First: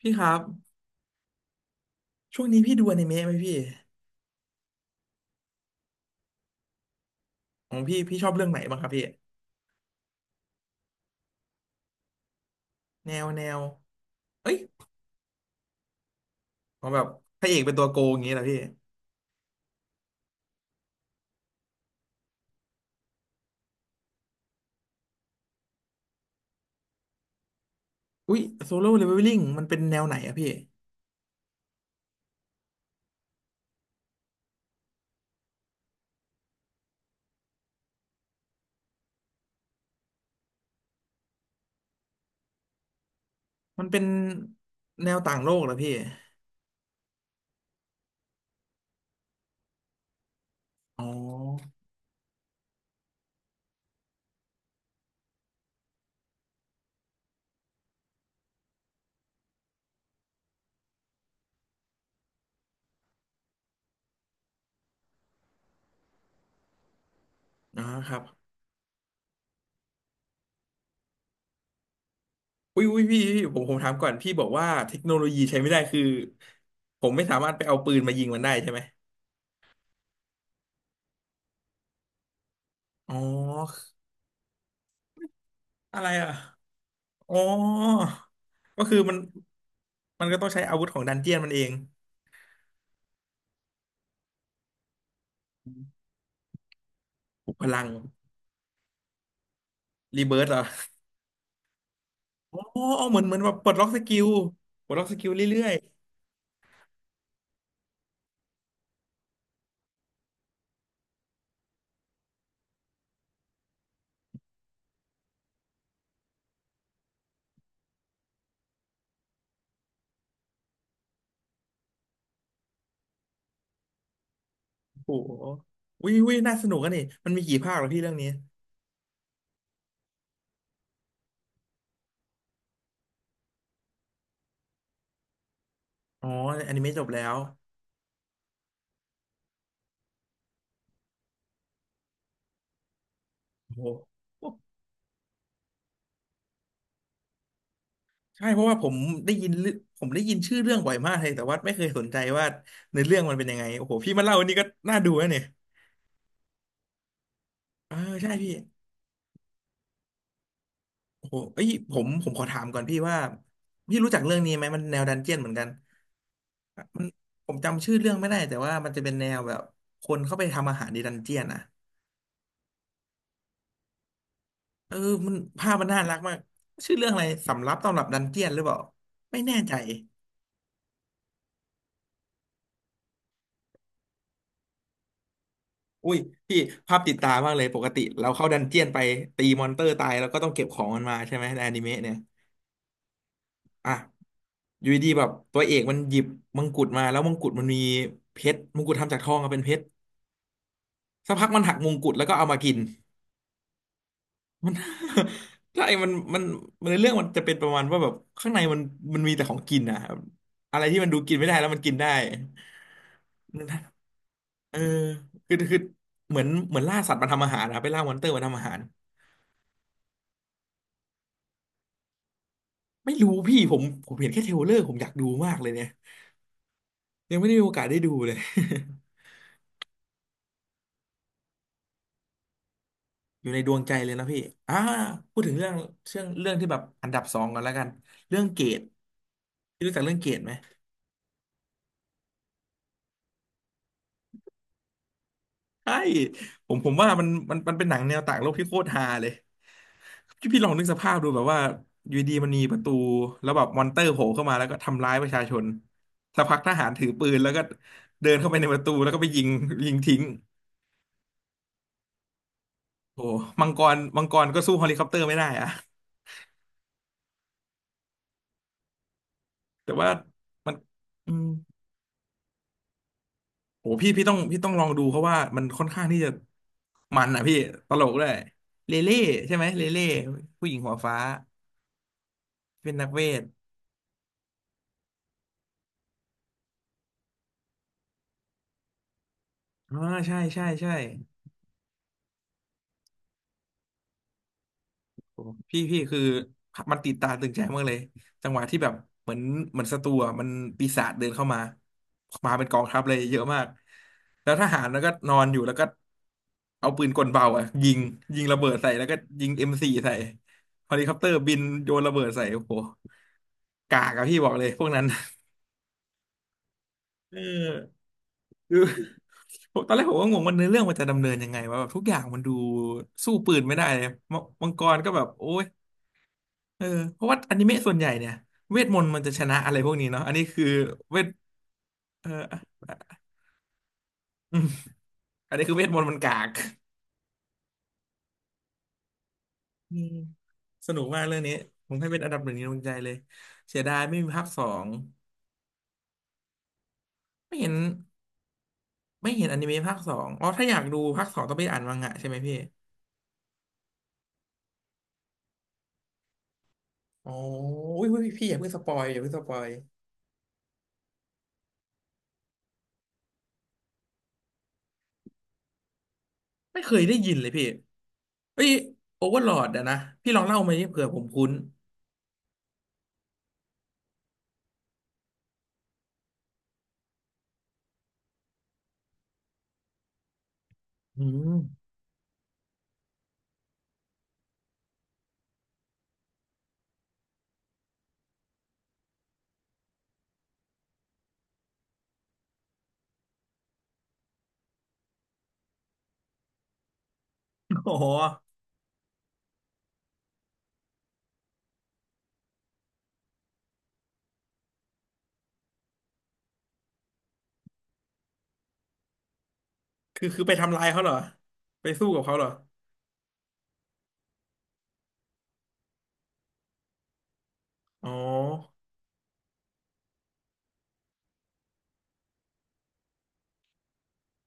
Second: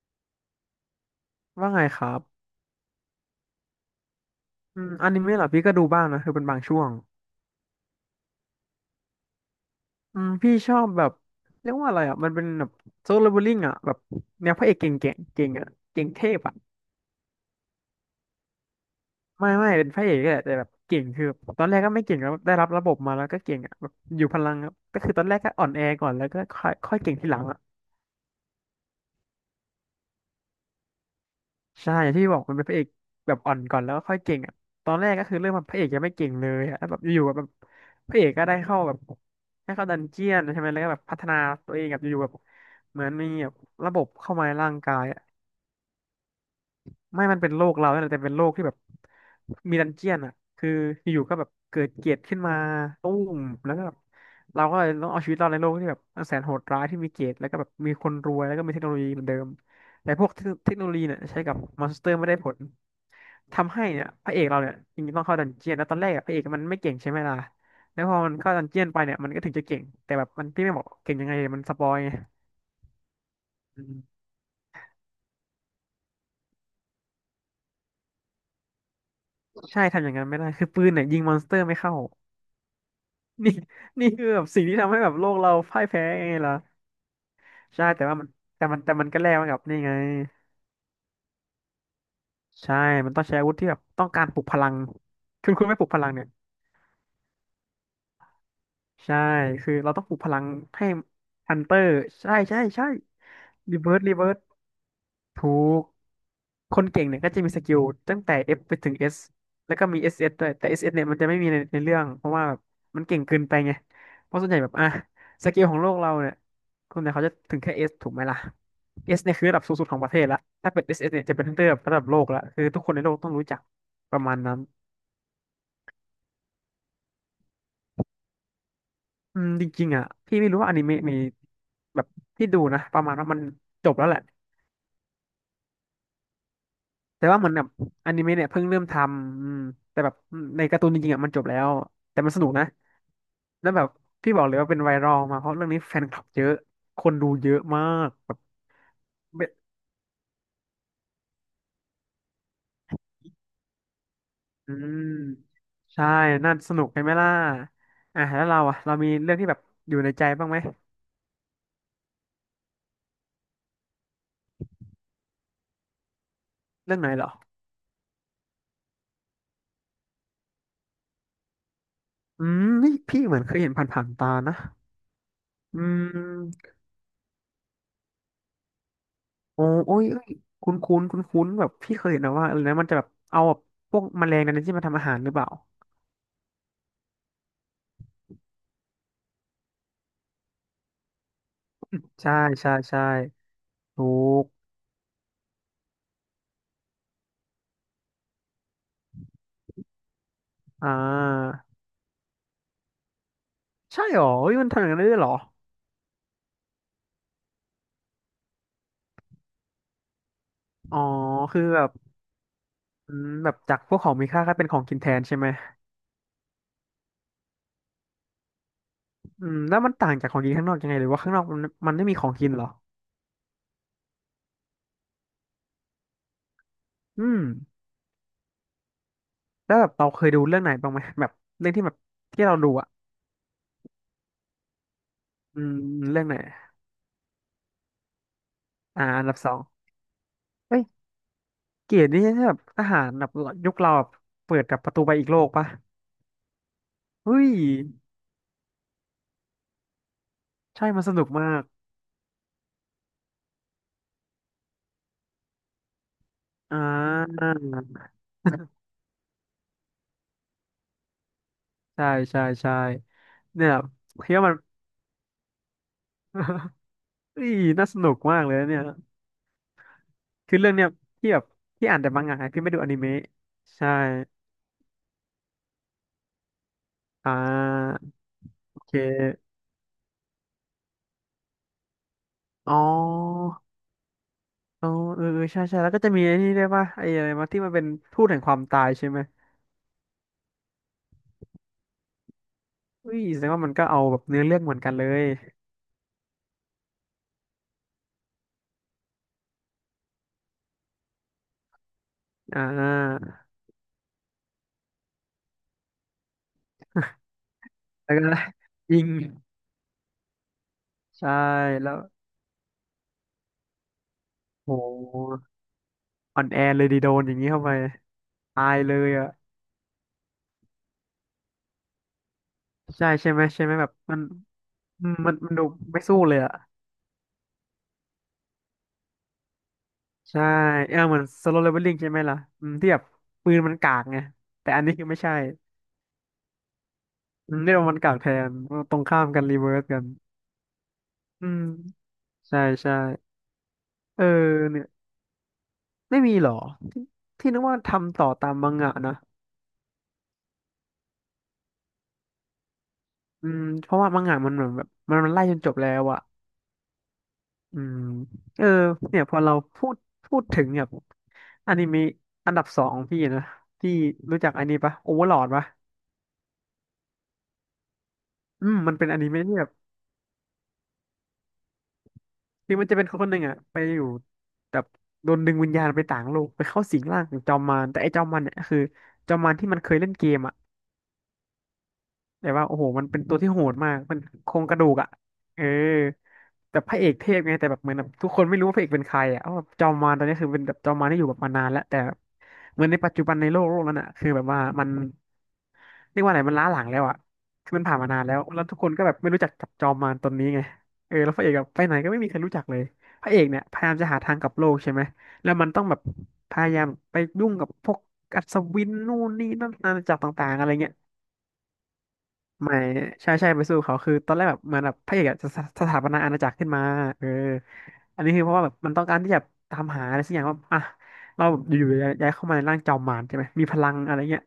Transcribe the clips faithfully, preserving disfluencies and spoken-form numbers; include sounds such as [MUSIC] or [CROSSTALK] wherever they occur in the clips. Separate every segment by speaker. Speaker 1: พี่ครับ
Speaker 2: ว่าไงครับ
Speaker 1: ช่วงนี้พี่ดูอนิเมะไหมพี่
Speaker 2: อืมอนิเมะเหรอพี่ก็ดูบ้างนะคือเป็นบางช่วง
Speaker 1: ของพี่พี่ชอบเรื่องไหนบ้างครับพี่
Speaker 2: อืมพี่ชอบแบบเรียกว่าอะไรอ่ะมันเป็นแบบโซ
Speaker 1: แน
Speaker 2: โล
Speaker 1: ว
Speaker 2: เลเว
Speaker 1: แน
Speaker 2: ลลิ่ง
Speaker 1: ว
Speaker 2: อ่ะแบบแน
Speaker 1: เอ้
Speaker 2: ว
Speaker 1: ย
Speaker 2: พระเอกเก่งเก่งเก่งอ่ะเก่งเทพอ่ะ
Speaker 1: ของแบบพระเอกเป็นตัวโกงอย่างงี้เหรอพี่
Speaker 2: ไม่ไม่เป็นพระเอกก็แหละแต่แบบเก่งคือแบบตอนแรกก็ไม่เก่งแล้วได้รับระบบมาแล้วก็เก่งอ่ะแบบอยู่พลังอะก็คือตอนแรกก็อ่อนแอก่อนแล้วก็ค่อยค่อยเก่งทีหลังอ่ะ
Speaker 1: อุ้ยโซโล่เลเวลลิ่งมันเป็นแนวไหนอะพี่
Speaker 2: ใช่อย่างที่บอกมันเป็นพระเอกแบบอ่อนก่อนแล้วก็ค่อยเก่งอ่ะตอนแรกก็คือเริ่มมาพระเอกยังไม่เก่งเลยอ่ะแล้วแบบอยู่ๆแบบพระเอกก็ได้เข้าแบบได้เข้าดันเจียนใช่ไหมแล้วก็แบบพัฒนาตัวเองแบบอยู่ๆแบบเหมือนมีแบบ
Speaker 1: มัน
Speaker 2: ระบ
Speaker 1: เป็น
Speaker 2: บเข้ามาในร่างกาย
Speaker 1: แนว
Speaker 2: อะ
Speaker 1: ต่างโลกเหรอพี่
Speaker 2: ไม่มันเป็นโลกเราเนี่ยแหละแต่เป็นโลกที่แบบมีดันเจียนอ่ะคือ
Speaker 1: อ๋อ
Speaker 2: อยู่ๆก็แบบเกิดเกลียดขึ้นมาตุ้มแล้วก็แบบเราก็เลยต้องเอาชีวิตรอดในโลกที่แบบนแสนโหดร้ายที่มีเกลียดแล้วก็แบบมีคนรวยแล้วก็มีเทคโนโลยีเหมือนเดิมแต่พวกเทคโนโลยีเนี่ยใช้กับมอนสเตอร์ไม่ได้ผลทำให้เนี่ยพระเอกเราเนี่ยจริงๆต้องเข้าดันเจียนแล้วตอนแรกอะพระเอกมันไม่เก่งใช่ไหมล่ะ
Speaker 1: นะ
Speaker 2: แล้ว
Speaker 1: ค
Speaker 2: พอ
Speaker 1: รับ
Speaker 2: มันเข้าดันเจียนไปเนี่ยมันก็ถึงจะเก่งแต่แบบมันพี่ไม่บอกเก่งยังไงมันสปอยไง
Speaker 1: อุ้ยอุ้ยพี่พี่ผมผม
Speaker 2: อื
Speaker 1: ถาม
Speaker 2: ม
Speaker 1: ก่อนพี่บอกว่าเทคโนโลยีใช้ไม่ได้คือผมไม่สามารถไปเอาปืนมายิงมันได้ใช่ไหม
Speaker 2: ใช่ทำอย่างนั้นไม่ได้คือปืนเนี่ยยิงมอนสเตอร์ไม่เข้า
Speaker 1: อ๋อ
Speaker 2: นี่ [LAUGHS] นี่คือแบบสิ่งที่ทำให้แบบโลกเราพ่าย
Speaker 1: อะ
Speaker 2: แพ้
Speaker 1: ไรอ่ะ
Speaker 2: ไงล่ะ
Speaker 1: อ๋อ
Speaker 2: ใช่แต่ว่ามันแต่มัน
Speaker 1: ก็
Speaker 2: แต่
Speaker 1: คือ
Speaker 2: มัน
Speaker 1: มัน
Speaker 2: ก็แลกมากับนี่ไง
Speaker 1: มันก็ต้องใช้อาวุธของดันเจียนมันเอง
Speaker 2: ใช่ มันต้องใช้อาวุธที่แบบต้องการปลุกพลังคุณคุณไม่ปลุกพลังเนี่ย
Speaker 1: ปลุกพลัง
Speaker 2: ใช่คือเราต้องปลุก
Speaker 1: รี
Speaker 2: พ
Speaker 1: เบิ
Speaker 2: ลั
Speaker 1: ร์
Speaker 2: ง
Speaker 1: สเหรอ
Speaker 2: ให้ฮันเตอร์ใช่
Speaker 1: อ๋
Speaker 2: ใช่
Speaker 1: อ
Speaker 2: ใช่
Speaker 1: เหมือนเหมือนแบบปลด
Speaker 2: รี
Speaker 1: ล็อก
Speaker 2: เวิร์
Speaker 1: ส
Speaker 2: สรี
Speaker 1: กิล
Speaker 2: เวิร์ส
Speaker 1: ปลดล็อกสกิล
Speaker 2: ถู
Speaker 1: เรื่อย
Speaker 2: ก คนเก่งเนี่ยก็จะมีสกิลตั้งแต่ F ไปถึง S แล้วก็มี เอส เอส ด้วยแต่ เอส เอส เอสเนี่ยมันจะไม่มีในในเรื่อง เพราะว่าแบบมันเก่งเกินไปไง เพราะส่วนใหญ่แบบอ่ะสกิลของโลกเราเนี่ยคนเนี่ยเขาจะถึงแค่ S ถูกไหมล่ะ S เนี่ยคือระดับสูงสุดของประเทศละถ้าเป็น เอส เอส เอสเนี่ยจะเป็นระดับระดับโลกละคือทุกคนในโลกต้องรู้จักประมาณนั้น
Speaker 1: ๆโอ้โหวิวิน่าสนุกกันนี่มันมีกี่ภาคเหรอพี่เรื่องนี้
Speaker 2: อืมจริงๆอ่ะพี่ไม่รู้ว่าอนิเมะมีแบบพี่ดูนะประมาณว่ามันจบแล้วแหละ
Speaker 1: อ๋ออนิเมะจบแล้
Speaker 2: แต่
Speaker 1: ว
Speaker 2: ว่าเหมือนแบบอนิเมะเนี่ยเพิ่งเริ่มทำอืมแต่แบบในการ์ตูนจริงๆอ่ะมันจบแล้วแต่มันสนุกนะ แล้ว
Speaker 1: โอ้โห
Speaker 2: แบบพี่บอกเลยว่าเป็นไวรัลมาเพราะเรื่องนี้แฟนคลับเยอะคนดูเยอะมากแบบ
Speaker 1: ใช่เพราะว่าผมได้
Speaker 2: เบ
Speaker 1: ยินเรื่องผมได้ยินชื่อเรื่องบ่อยมากเลยแต่ว่าไม่เคยสนใจว่าเนื้อเรื่องมันเป็นยังไงโอ้โหพี่มาเล่าอันนี้ก็
Speaker 2: อื
Speaker 1: น่า
Speaker 2: ม
Speaker 1: ดูนะเนี่ย
Speaker 2: ใช่น่าสนุกใช่ไหมล่ะ
Speaker 1: เออ
Speaker 2: อ่ะ
Speaker 1: ใช่
Speaker 2: แล้ว
Speaker 1: พี่
Speaker 2: เราอ่ะเรามีเรื่องที่แบบอยู่ในใจบ้างไหม
Speaker 1: โอ้โหเอ้ยผมผมขอถามก่อนพี่ว่าพี่รู้จักเรื่องนี้ไหมมันแนวดันเจียนเหมือนกัน
Speaker 2: เรื่อง
Speaker 1: มัน
Speaker 2: ไหนเหรอ
Speaker 1: ผมจำชื่อเรื่องไม่ได้แต่ว่ามันจะเป็นแนวแบบคนเข้าไปทำอาหารในดันเจียนอะ
Speaker 2: อืมนี่พี่เหมือนเคยเห็นผ่านๆตานะ
Speaker 1: เออมันภาพ
Speaker 2: อื
Speaker 1: มันน่ารักมาก
Speaker 2: ม
Speaker 1: ชื่อเรื่องอะไรสำรับตำรับดันเจียนหรือเปล่าไม่แน่
Speaker 2: โอ้
Speaker 1: ใจ
Speaker 2: โอ้ยเอ้ยคุ้นคุ้นคุ้นคุ้นๆแบบพี่เคยเห็นนะว่าอะไรนะมันจะแบบเอาแบบพวกแมลงในนั้นที่มาทำอาหารหรือเปล่า
Speaker 1: อุ้ยพี่ภาพติดตามากเลยปกติเราเข้าดันเจียนไปตีมอนเตอร์ตายแล้วก็ต้องเก็บของมันมาใช่ไหมในอนิเมะเนี่ย
Speaker 2: ใช่ใช่ใช่
Speaker 1: อ่ะ
Speaker 2: ถูก
Speaker 1: อยู่ดีๆแบบตัวเอกมันหยิบมงกุฎมาแล้วมงกุฎมันมีเพชรมงกุฎทำจากทองอะเป็นเพชร
Speaker 2: อ่า
Speaker 1: สักพักมันหักมงกุฎแล้วก็เอามากิน
Speaker 2: ใช่หรอเฮ้ยมัน
Speaker 1: มัน
Speaker 2: ทำอย่างนั้นได้ด้วยเหรอ
Speaker 1: [LAUGHS] ใช่มันมันมันในเรื่องมันจะเป็นประมาณว่าแบบข้างในมันมันมีแต่ของกินนะอะไร
Speaker 2: อ๋
Speaker 1: ที่
Speaker 2: อ
Speaker 1: มันดูกินไม่ได้
Speaker 2: คือ
Speaker 1: แล้วมัน
Speaker 2: แบบ
Speaker 1: กินได้
Speaker 2: อืมแบบจากพวกของมีค่าก็เป็น
Speaker 1: เอ
Speaker 2: ข
Speaker 1: อ
Speaker 2: องกินแทนใช่ไหม
Speaker 1: คือคือเหมือนเหมือนล่าสัตว์มาทำอาหารนะไปล่ามอนเตอร์มาทำอาหาร
Speaker 2: อืมแล้วมันต่างจากของกินข้างนอกยังไงหรือว่าข้างนอกมันมันไม่มีของกินเหรอ
Speaker 1: ไม่รู้พี่ผมผมเห็นแค่เทรลเลอร์ผมอยากดูมากเลยเนี่ย
Speaker 2: อื
Speaker 1: ยัง
Speaker 2: ม
Speaker 1: ไม่ได้มีโอกาสได้ดูเลย [LAUGHS]
Speaker 2: แล้วแบบเราเคยดูเรื่องไหนบ้างไหมแบบเรื่องที่แบบที่เราดูอ่ะ
Speaker 1: อยู่ในดวงใจเลยนะพี่อ่าพูดถึง
Speaker 2: อื
Speaker 1: เรื่อง
Speaker 2: ม
Speaker 1: เรื่
Speaker 2: เรื่
Speaker 1: อ
Speaker 2: อ
Speaker 1: ง
Speaker 2: งไหน
Speaker 1: เรื่องที่แบบอันดับสองก่อนแล้วกันเรื่องเกต
Speaker 2: อ่าอันดับสอง
Speaker 1: พี่รู้จักเรื่องเกตไหม
Speaker 2: เฮ้ยเกรดนี่ใช่แบบทหารแบบยุคเราแบบเปิดกับประตูไปอีกโลกปะ
Speaker 1: ใช่ผมผมว่ามัน
Speaker 2: เฮ้ย
Speaker 1: มันมันเป็นหนังแนวต่างโลกที่โคตรฮาเลย พี่พี่ลองนึ
Speaker 2: ใช่
Speaker 1: กส
Speaker 2: มันส
Speaker 1: ภาพ
Speaker 2: นุ
Speaker 1: ดู
Speaker 2: ก
Speaker 1: แบบ
Speaker 2: มา
Speaker 1: ว่า
Speaker 2: ก
Speaker 1: อยู่ดีมันมีประตูแล้วแบบมอนเตอร์โผล่เข้ามาแล้วก็ทำร้ายประชาชนสักพักท
Speaker 2: อ่
Speaker 1: หารถือปืน
Speaker 2: า
Speaker 1: แล้วก็เดินเข้าไปในประตูแล้วก็ไปยิงยิงทิ้ง
Speaker 2: ใช่ใช่ใช่
Speaker 1: โอ้โหมั
Speaker 2: เนี่
Speaker 1: ง
Speaker 2: ย
Speaker 1: กรมัง
Speaker 2: คิด
Speaker 1: ก
Speaker 2: ว่า
Speaker 1: ร
Speaker 2: มัน
Speaker 1: ก็สู้เฮลิคอปเตอร์ไม่ได้อะ [LAUGHS]
Speaker 2: [LAUGHS] เฮ้ยน่าสนุกมากเลยนะเนี่ย
Speaker 1: แต่ว่า
Speaker 2: คือเรื่
Speaker 1: มั
Speaker 2: อ
Speaker 1: น
Speaker 2: งเนี้ยที่
Speaker 1: อื
Speaker 2: แบ
Speaker 1: ม
Speaker 2: บที่อ่านแต่มังงะพี่ไม่ดูอนิเมะ
Speaker 1: โอ้
Speaker 2: ใช่
Speaker 1: พี่พี่ต้องพี่ต้องลองดูเพราะว่ามันค่อนข้างที่จะมัน
Speaker 2: อ่
Speaker 1: อ่ะพี่ต
Speaker 2: า
Speaker 1: ลกด้วย
Speaker 2: โอ
Speaker 1: เล
Speaker 2: เค
Speaker 1: เล่ใช่ไหมเลเล่ผู้หญิงหัวฟ้า
Speaker 2: อ๋อ
Speaker 1: เป็นนักเวท
Speaker 2: อ๋อเออเออใช่ใช่แล้วก็จะมีไอ้นี่ด้วยป่ะไอ้อะไรมาที่มันเป็นทูตแห่งความตายใช่ไหม
Speaker 1: อ่าใช่ใช่ใช่
Speaker 2: อุ้ยแสดงว่ามันก็เอาแบบเนื้อเรื่องเหมือนกันเลย
Speaker 1: พี่พี่คือมันติดตาตึงใจมากเลยจังหวะที่แบบเหมือนเหมือนศัตรูอะมันปีศาจเดินเข้ามามา
Speaker 2: อ่
Speaker 1: เป็นกองทัพเลย
Speaker 2: า
Speaker 1: เยอะมากแล้วทหารแล้วก็นอนอยู่แล้วก็เอาปืนกลเบาอ่ะยิง
Speaker 2: แล้วก็ [LAUGHS]
Speaker 1: ยิงระเบิดใส่
Speaker 2: ยิ
Speaker 1: แล้ว
Speaker 2: ง
Speaker 1: ก็ยิงเอ็มสี่ใส่เฮลิคอปเตอ
Speaker 2: ใช่
Speaker 1: ร์บินโย
Speaker 2: แล้ว
Speaker 1: นระเบิดใส่โอ้โหกากอะพี่บอกเล
Speaker 2: โ
Speaker 1: ยพวกนั้น
Speaker 2: หอ่อนแอเลยดีโดนอ
Speaker 1: เอ
Speaker 2: ย่างนี้เข้าไป
Speaker 1: อ
Speaker 2: ตา
Speaker 1: คื
Speaker 2: ย
Speaker 1: อ
Speaker 2: เลยอ่ะ
Speaker 1: ผมตอนแรกผมก็งงว่าเนื้อเรื่องมันจะดำเนินยังไงว่าแบบทุกอย่างมันดู
Speaker 2: ใช่ใช่
Speaker 1: สู้
Speaker 2: ไหม
Speaker 1: ปืน
Speaker 2: ใช่ไหม
Speaker 1: ไม่ได้
Speaker 2: แบบ
Speaker 1: เลย
Speaker 2: มัน
Speaker 1: มมังกร
Speaker 2: อื
Speaker 1: ก็
Speaker 2: ม
Speaker 1: แบบ
Speaker 2: มัน
Speaker 1: โอ้
Speaker 2: มันดู
Speaker 1: ย
Speaker 2: ไม่สู้เลยอ่ะ
Speaker 1: เออเพราะว่าอนิเมะส่วนใหญ่เนี่ยเวทมนต์มันจะชนะอะไรพวกนี้เนาะอัน
Speaker 2: ใช่
Speaker 1: นี้คือ
Speaker 2: เออเห
Speaker 1: เว
Speaker 2: มือน
Speaker 1: ท
Speaker 2: โซโลเลเวลลิ่งใช่ไหม
Speaker 1: เออ
Speaker 2: ล่ะอืมที่แบบปืนมันกากไง
Speaker 1: อืม
Speaker 2: แต่อันนี้คือไม่ใช่
Speaker 1: อันนี้คือเวทมนต์มันกาก
Speaker 2: อืมนี่เรามันกากแทนตรงข้ามกันรีเวิร์ส
Speaker 1: อื
Speaker 2: กัน
Speaker 1: มสนุกมากเรื่อง
Speaker 2: อื
Speaker 1: นี้
Speaker 2: ม
Speaker 1: ผมให้เป็นอันดับหนึ่ง
Speaker 2: ใช่
Speaker 1: ในดวงใจ
Speaker 2: ใช่
Speaker 1: เลยเสียดายไม่
Speaker 2: เออ
Speaker 1: มีภาคสอ
Speaker 2: เนี่ย
Speaker 1: ง
Speaker 2: ไม่มีหรอที่
Speaker 1: ไม่
Speaker 2: นึก
Speaker 1: เห็น
Speaker 2: ว่าทำต่อตามมังงะนะ
Speaker 1: ไม่เห็นอนิเมะภาคสองอ๋อถ้าอยากดูภาคสองต้องไปอ่านมังงะใช่ไหมพี่
Speaker 2: อืมเพราะว่ามังงะมันเหมือนแบบมันมันไล่จนจบแล้วอะ
Speaker 1: อ๋อ
Speaker 2: อืม
Speaker 1: อุ้ยอุ๊พี่อย่า
Speaker 2: เออ
Speaker 1: เพิ่งสปอยอย่า
Speaker 2: เนี่ย
Speaker 1: เพิ่
Speaker 2: พ
Speaker 1: ง
Speaker 2: อ
Speaker 1: สป
Speaker 2: เรา
Speaker 1: อย
Speaker 2: พูดพูดถึงแบบอนิเมะอันดับสองของพี่นะพี่รู้จักอันนี้ปะโอเวอร์ลอดปะ
Speaker 1: ไม่เคยได้ยินเลยพี่เอ้
Speaker 2: อื
Speaker 1: ย
Speaker 2: มมันเป็นอ
Speaker 1: โอ
Speaker 2: นิ
Speaker 1: เวอ
Speaker 2: เมะ
Speaker 1: ร์ลอ
Speaker 2: ที่แบ
Speaker 1: ด
Speaker 2: บ
Speaker 1: อะนะพี่ลองเล่ามาดิเผื่อผมคุ้น
Speaker 2: คือมันจะเป็นคนคนหนึ่งอะไปอยู่แบบโดนดึงวิญญาณไปต่างโลกไปเข้าสิงร่างของจอมมารแต่ไอ้จอมมารเนี่ยคือจอมมารที่มันเคยเล่นเกมอะ
Speaker 1: อืม
Speaker 2: แต่ว่าโอ้โหมันเป็นตัวที่โหดมากมันโครงกระดูกอ่ะเออแต่พระเอกเทพไงแต่แบบเหมือนแบบทุกคนไม่รู้ว่าพระเอกเป็นใครอ่ะเพราะว่าจอมมารตอนนี้คือเป็นแบบจอมมารที่อยู่แบบมานานแล้วแต่เหมือนในปัจจุบันในโลกโลกนั้นอ่ะคือแบบว่ามันเรียกว่าอะไรมันล้าหลังแล้วอ่ะคือมัน
Speaker 1: [LAUGHS] อ๋อ
Speaker 2: ผ่านมานานแล้วแล้วทุกคนก็แบบไม่รู้จักจับจอมมารตนนี้ไงเออแล้วพระเอกแบบไปไหนก็ไม่มีใครรู้จักเลยพระเอกเนี่ยพยายามจะหาทางกลับโลกใช่ไหมแล้วมันต้องแบบพยายามไปยุ่งกับพวกอัศวินนู่นนี่นั่นอาณาจักร
Speaker 1: คือคือ
Speaker 2: ต่า
Speaker 1: ไป
Speaker 2: งๆอะไร
Speaker 1: ทำลาย
Speaker 2: เงี้ย
Speaker 1: เขาเหรอไปสู้กับเขาเหรอ
Speaker 2: ไม่ใช่ใช่ไปสู้เขาคือตอนแรกแบบเหมือนแบบพระเอกอะจะสสถาปนาอาณาจักรขึ้นมาเออ
Speaker 1: อ๋อ
Speaker 2: อันนี้คือเพราะว่าแบบมันต้องการที่จะตามหาอะไรสักอย่างว่าอ่ะเราแบบอยู่ๆย้ายย้ายเข้ามาในร่างจอมมารใช่ไหมมีพลังอะไรเงี้ย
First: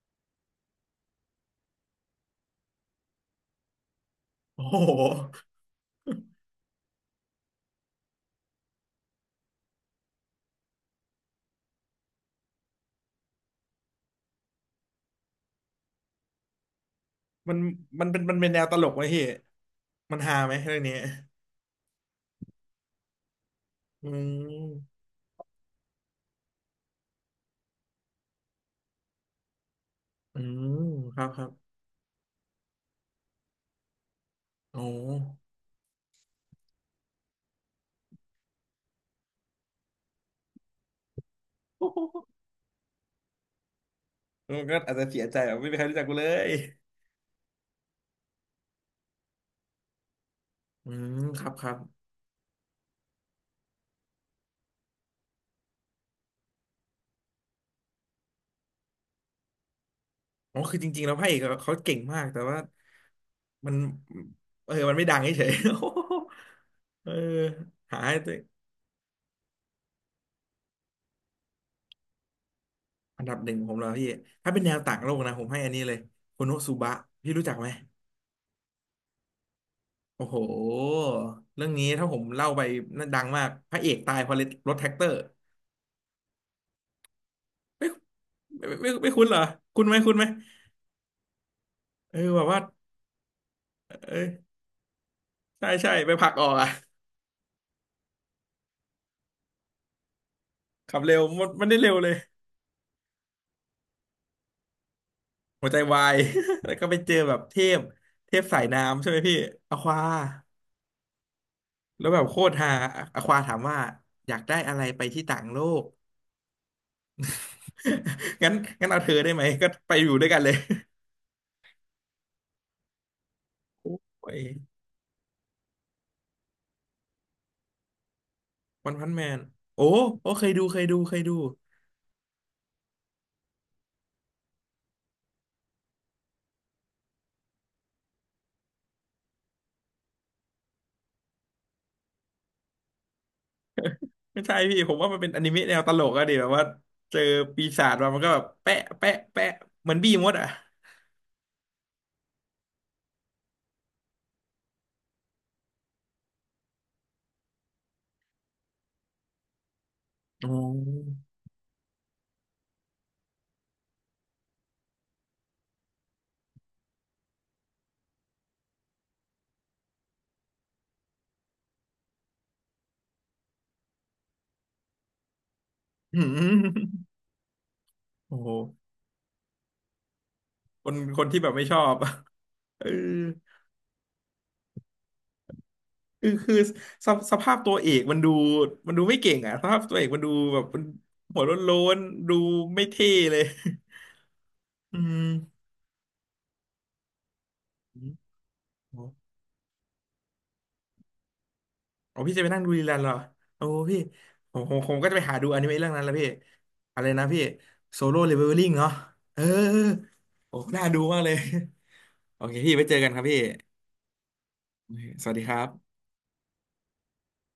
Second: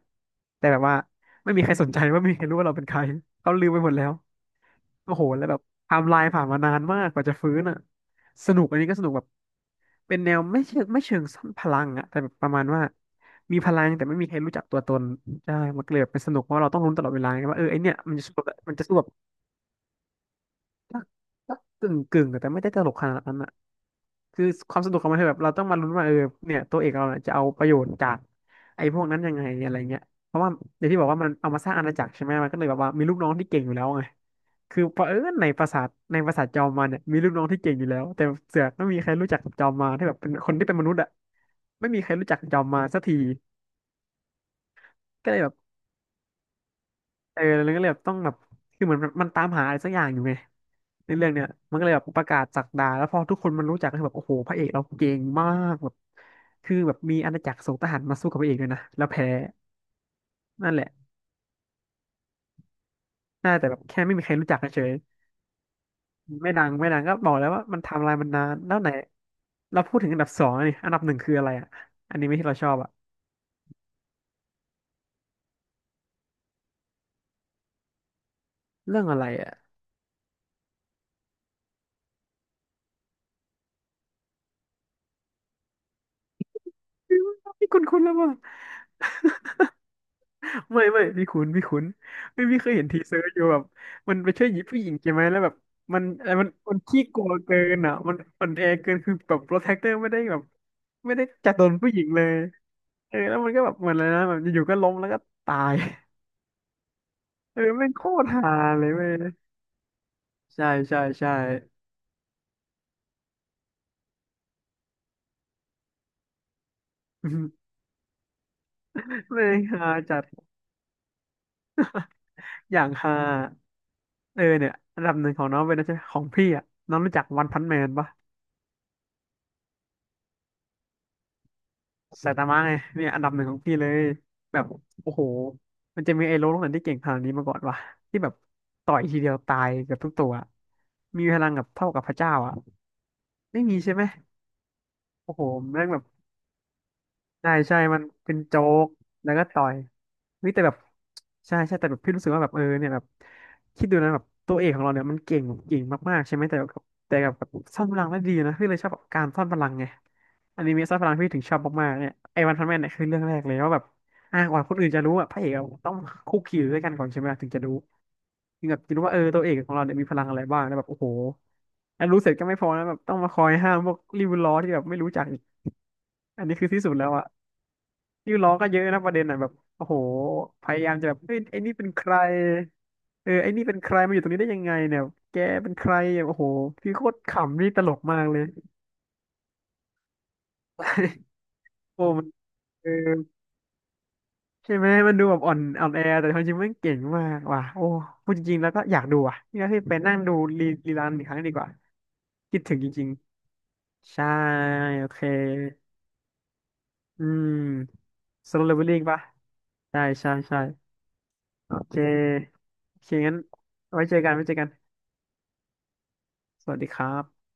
Speaker 2: แต่แบบว่าไม่มีใครสนใจว่าไม่มีใครรู้ว่าเราเป็นใครเขาลืมไปหมดแล้ว
Speaker 1: โอ้โห
Speaker 2: โอ้โหแล้วแบบไทม์ไลน์ผ่านมานานมากกว่าจะฟื้นอ่ะสนุกอันนี้ก็สนุกแบบเป็นแนวไม่เชิงไม่เชิงซ่อนพลังอ่ะแต่แบบประมาณว่ามีพลังแต่ไม่มีใครรู้จักตัวตน ใช่มันก็เลยแบบเป็นสนุกเพราะเราต้องลุ้นตลอดเวลาไง
Speaker 1: มัน
Speaker 2: ว่าเออไอเนี่ย
Speaker 1: มัน
Speaker 2: มัน
Speaker 1: เป็น
Speaker 2: จะ
Speaker 1: มั
Speaker 2: สู้
Speaker 1: นเป็น
Speaker 2: แบ
Speaker 1: แน
Speaker 2: บ
Speaker 1: วต
Speaker 2: มัน
Speaker 1: ล
Speaker 2: จะ
Speaker 1: ก
Speaker 2: สู้
Speaker 1: ไหม
Speaker 2: แบบ
Speaker 1: พี่มันฮาไหมเรื่องนี้
Speaker 2: กักกึ่งกึ่งๆแต่ไม่ได้ตลกขนาดนั้นอ่ะ
Speaker 1: อื
Speaker 2: คือความสนุ
Speaker 1: ม
Speaker 2: กของมันคือแบบเราต้องมาลุ้นว่าเออเนี่ยตัวเอกเราเนี่ยจะเอาประโยชน์จากไอ้พวกนั้นยังไงอะไรเงี้ยเพ
Speaker 1: อื
Speaker 2: ราะว่าอ
Speaker 1: ม
Speaker 2: ย่างที่บอก
Speaker 1: ค
Speaker 2: ว่า
Speaker 1: รั
Speaker 2: มั
Speaker 1: บ
Speaker 2: น
Speaker 1: ครั
Speaker 2: เอา
Speaker 1: บ
Speaker 2: มาสร้างอาณาจักรใช่ไหมมันก็เลยแบบว่ามีลูกน้องที่เก่งอยู่แล้วไง
Speaker 1: โอ้
Speaker 2: คือเผอิญใน
Speaker 1: โ
Speaker 2: ปราสาทในปราสาทจอมมารเนี่ยมีลูกน้องที่เก่งอยู่แล้วแต่เสือกไม่มีใครรู้จักจอมมารที่แบบเป็นคนที่เป็นมนุษย์อ่ะไม่มีใครรู้จั
Speaker 1: ห
Speaker 2: กจอมมารสักที
Speaker 1: มันก็อาจจะเสีย
Speaker 2: ก็
Speaker 1: ใจ
Speaker 2: เลยแบ
Speaker 1: แบ
Speaker 2: บ
Speaker 1: บไม่มีใครรู้จักกูเลย
Speaker 2: เออแล้วก็เลยแบบต้องแบบคือเหมือนมันตามหาอะไรสักอย่างอยู่ไง
Speaker 1: อื
Speaker 2: ใน
Speaker 1: ม
Speaker 2: เรื่อง
Speaker 1: ค
Speaker 2: เนี้ย
Speaker 1: รับครั
Speaker 2: มั
Speaker 1: บ
Speaker 2: นก็เลยแบบประกาศศักดาแล้วพอทุกคนมันรู้จักก็คือแบบโอ้โหพระเอกเราเก่งมากแบบคือแบบมีอาณาจักรส่งทหารมาสู้กับพระเอกด้วยนะแล้วแพ้
Speaker 1: อ๋อ
Speaker 2: นั่น
Speaker 1: คือ
Speaker 2: แห
Speaker 1: จ
Speaker 2: ละ
Speaker 1: ริงๆแล้วพระเอกอะเขาเก่งมากแต่ว่า
Speaker 2: น่าแต่
Speaker 1: มัน
Speaker 2: แบบแค่ไม่มีใครรู้จัก
Speaker 1: เออ
Speaker 2: เฉย
Speaker 1: มันไม่ดังเฉยๆ [LAUGHS]
Speaker 2: ไม่ดังไม่ดัง
Speaker 1: เออ
Speaker 2: ก็บอกแล้วว่ามัน
Speaker 1: หา
Speaker 2: ไทำลา
Speaker 1: ให้
Speaker 2: ยมั
Speaker 1: ตั
Speaker 2: น
Speaker 1: วเอ
Speaker 2: นา
Speaker 1: ง
Speaker 2: นแล้วไหนเราพูดถึงอันดับสองนี่อันดับหนึ่งคืออะไรอ่ะอันนี้ไม่ที่เราชอบอ่ะ
Speaker 1: อันดับหนึ่งของผมแล้วพี่ถ้าเป็นแนวต่างโลกนะผมให้อันนี้เลยโคโนสุบะพี่รู้จักไหม
Speaker 2: เรื่องอะไรอ่ะ
Speaker 1: โอ้โห เรื่องนี้ถ้าผมเล่าไปน่าดังมากพระเอกตายเพราะรถแท็กเตอร์
Speaker 2: [LAUGHS] ไม่คุณคุณแล้วมั้
Speaker 1: ไม่ไม่ไม่คุ้นเหรอคุณไหมคุ้นไหม
Speaker 2: ไม่ไม่พี่คุ้นพี่คุ้น
Speaker 1: เออแบ
Speaker 2: ไม่
Speaker 1: บ
Speaker 2: พี่
Speaker 1: ว่า
Speaker 2: เคยเห็นทีเซอร์อยู่แบบ
Speaker 1: เอ
Speaker 2: มันไปช่ว
Speaker 1: อ
Speaker 2: ยหญิงผู้หญิงใช่ไหมแล้วแบบ
Speaker 1: ใช่ใช่
Speaker 2: มัน
Speaker 1: ไปผ
Speaker 2: อะ
Speaker 1: ลัก
Speaker 2: ไร
Speaker 1: อ
Speaker 2: มั
Speaker 1: อ
Speaker 2: น
Speaker 1: กอ่ะ
Speaker 2: มันขี้กลัวเกินอ่ะมันอ่อนแอเกินคือแบบโปรเทคเตอร์ไม่ได้แบบ
Speaker 1: ขับ
Speaker 2: ไม่
Speaker 1: เร็ว
Speaker 2: ได้
Speaker 1: มัน
Speaker 2: จัดโด
Speaker 1: มัน
Speaker 2: น
Speaker 1: ได้เร็
Speaker 2: ผู้
Speaker 1: ว
Speaker 2: หญิ
Speaker 1: เล
Speaker 2: ง
Speaker 1: ย
Speaker 2: เลยเออแล้วมันก็แบบเหมือนอะไรนะแบบอยู่ๆก็ล้มแล้วก็ตา
Speaker 1: หัว
Speaker 2: ย
Speaker 1: ใจวาย [LAUGHS] แล้วก็ไปเจอแบบเท
Speaker 2: เออ
Speaker 1: พ
Speaker 2: แม่งโคตร
Speaker 1: เท
Speaker 2: ฮา
Speaker 1: พสาย
Speaker 2: เลย
Speaker 1: น้ำใช่
Speaker 2: เว้
Speaker 1: ไหม
Speaker 2: ย
Speaker 1: พี่อควา
Speaker 2: ใช่ใช่ใช่
Speaker 1: แล้วแบบโคตรฮาอควาถามว่าอยากได้อะไรไปที่ต่างโลก [LAUGHS] งั้นงั้นเอาเธอได้
Speaker 2: [LAUGHS]
Speaker 1: ไหม
Speaker 2: แม่ง
Speaker 1: ก็
Speaker 2: ฮา
Speaker 1: ไปอยู่
Speaker 2: จั
Speaker 1: ด้วยกัน
Speaker 2: ด
Speaker 1: เลย
Speaker 2: อย่างฮา
Speaker 1: [LAUGHS] โอ้
Speaker 2: เอ
Speaker 1: ย
Speaker 2: อเนี่ยอันดับหนึ่งของน้องเป็นนะใช่ของพี่อ่ะน้องรู้จักวันพันแมนปะ
Speaker 1: วันพันแมนโอ้โอ้เคยดูเคยดูเคยดู
Speaker 2: ไซตามะไงเนี่ยอันดับหนึ่งของพี่เลยแบบโอ้โหมันจะมีไอ้โลโลกไหนที่เก่งขนาดนี้มาก่อนวะที่แบบต่อยทีเดียวตายเกือบทุกตัวมีพลังกับเท่ากับพระเจ้าอ่ะไม่มีใช่ไหม
Speaker 1: ไม่ใช่พี่ผมว่ามันเป็น
Speaker 2: โอ้
Speaker 1: อ
Speaker 2: โห
Speaker 1: นิเมะแนว
Speaker 2: แม่ง
Speaker 1: ต
Speaker 2: แบ
Speaker 1: ล
Speaker 2: บ
Speaker 1: กอะดิแบบว่าเจอ
Speaker 2: ใช่
Speaker 1: ปี
Speaker 2: ใช่
Speaker 1: ศาจ
Speaker 2: มัน
Speaker 1: มามันก็
Speaker 2: เป็
Speaker 1: แบ
Speaker 2: น
Speaker 1: บ
Speaker 2: โจ๊
Speaker 1: แปะ
Speaker 2: ก
Speaker 1: แปะ
Speaker 2: แล้วก็
Speaker 1: แปะ
Speaker 2: ต่อย
Speaker 1: เหมือนบี้มดอะ
Speaker 2: เฮ้ยแต่แบบใช่ใช่แต่แบบพี่รู้สึกว่าแบบเออเนี่ยแบบคิดดูนะแบบตัวเอกของเราเนี่ยมันเก่งเก่งมากๆใช่ไหมแต่กับแต่กับแบบซ่อนพลังได้ดีนะพี่เลยชอบแบบการซ่อนพลังไง
Speaker 1: อ๋อ
Speaker 2: อนิเมะซ่อนพลังพี่ถึงชอบมากๆเนี่ยไอ้วันพันแมนเนี่ยคือเรื่องแรกเลยว่าแบบอ่ากว่าคนอื่นจะรู้อ่ะพระเอกอะต้องคุกคีอยู่ด้วยกันก่อนใช่ไหมถึงจะรู้ถึงแบบจะรู้ว่าเออตัวเอกของเราเนี่ยมีพลังอะไรบ้างแล้วแบบโอ้โหแล้วรู้เสร็จก็ไม่พอนะแบบต้องมาคอยห้ามพวกริวล้อที่แบบไม่รู้จักอีก
Speaker 1: [LAUGHS] หื
Speaker 2: อันนี้คือที่สุด
Speaker 1: ม
Speaker 2: แล้วอะ ชื่
Speaker 1: โอ้
Speaker 2: อล้
Speaker 1: โห
Speaker 2: อก็เยอะนะประเด็นอ่ะแบบโอ้โหพยา
Speaker 1: ค
Speaker 2: ยา
Speaker 1: น
Speaker 2: มจะแบบ
Speaker 1: คน
Speaker 2: เฮ้
Speaker 1: ที่
Speaker 2: ย
Speaker 1: แบบ
Speaker 2: ไอ้
Speaker 1: ไม่
Speaker 2: นี่
Speaker 1: ชอ
Speaker 2: เป็น
Speaker 1: บ
Speaker 2: ใคร
Speaker 1: [LAUGHS] เออ
Speaker 2: เออไอ้นี่เป็นใครมาอยู่ตรงนี้ได้ยังไงเนี่ยแกเป็นใครอ่ะ
Speaker 1: คือ
Speaker 2: โอ้โห
Speaker 1: คือ
Speaker 2: พี่โค
Speaker 1: ส
Speaker 2: ต
Speaker 1: ภ
Speaker 2: ร
Speaker 1: สภาพ
Speaker 2: ขำนี่
Speaker 1: ตัว
Speaker 2: ต
Speaker 1: เอ
Speaker 2: ลก
Speaker 1: กมัน
Speaker 2: มาก
Speaker 1: ดู
Speaker 2: เลย
Speaker 1: มันดูไม่เก่งอะสภาพตัวเอกมันดูแบบมันหัวโล้น
Speaker 2: โอ้มั
Speaker 1: ๆ
Speaker 2: น
Speaker 1: ดูไม่
Speaker 2: เออ
Speaker 1: เท่เลย
Speaker 2: ใช่ไหม
Speaker 1: [LAUGHS] อื
Speaker 2: มัน
Speaker 1: ม
Speaker 2: ดูแบบอ่อนอ่อนแอแต่ความจริงมันเก่งมากว่ะโอ้พูดจริงๆแล้วก็อยากดูอ่ะนี่ก็คือไปนั่งดูรีรีรันอีกครั้งดีกว่า
Speaker 1: อ๋อพี่จะไป
Speaker 2: คิ
Speaker 1: นั่
Speaker 2: ด
Speaker 1: งดู
Speaker 2: ถึง
Speaker 1: รี
Speaker 2: จ
Speaker 1: รัน
Speaker 2: ริ
Speaker 1: เห
Speaker 2: ง
Speaker 1: รอโอ้พี่
Speaker 2: ๆใช่
Speaker 1: ผมผมผม
Speaker 2: โอ
Speaker 1: ก็จะ
Speaker 2: เค
Speaker 1: ไปหาดูอนิเมะเรื่องนั้นแล้วพี่อะไร
Speaker 2: อื
Speaker 1: นะพี่โซ
Speaker 2: ม
Speaker 1: โล่เลเวล
Speaker 2: สโล
Speaker 1: ลิ่
Speaker 2: ว์
Speaker 1: ง
Speaker 2: เลเวล
Speaker 1: เนาะ
Speaker 2: ลิ่งปะ
Speaker 1: เออเออ
Speaker 2: ใช่ใช่
Speaker 1: โอ้
Speaker 2: ใช่
Speaker 1: น่าดูมากเลย
Speaker 2: โอเค
Speaker 1: โอเคพี่ไปเจ
Speaker 2: โอ
Speaker 1: อกั
Speaker 2: เค
Speaker 1: นครับ
Speaker 2: งั้น
Speaker 1: พี่
Speaker 2: ไว้เจอกันไว้เจอกัน
Speaker 1: สวัสดีครับ
Speaker 2: สวัสดีครับ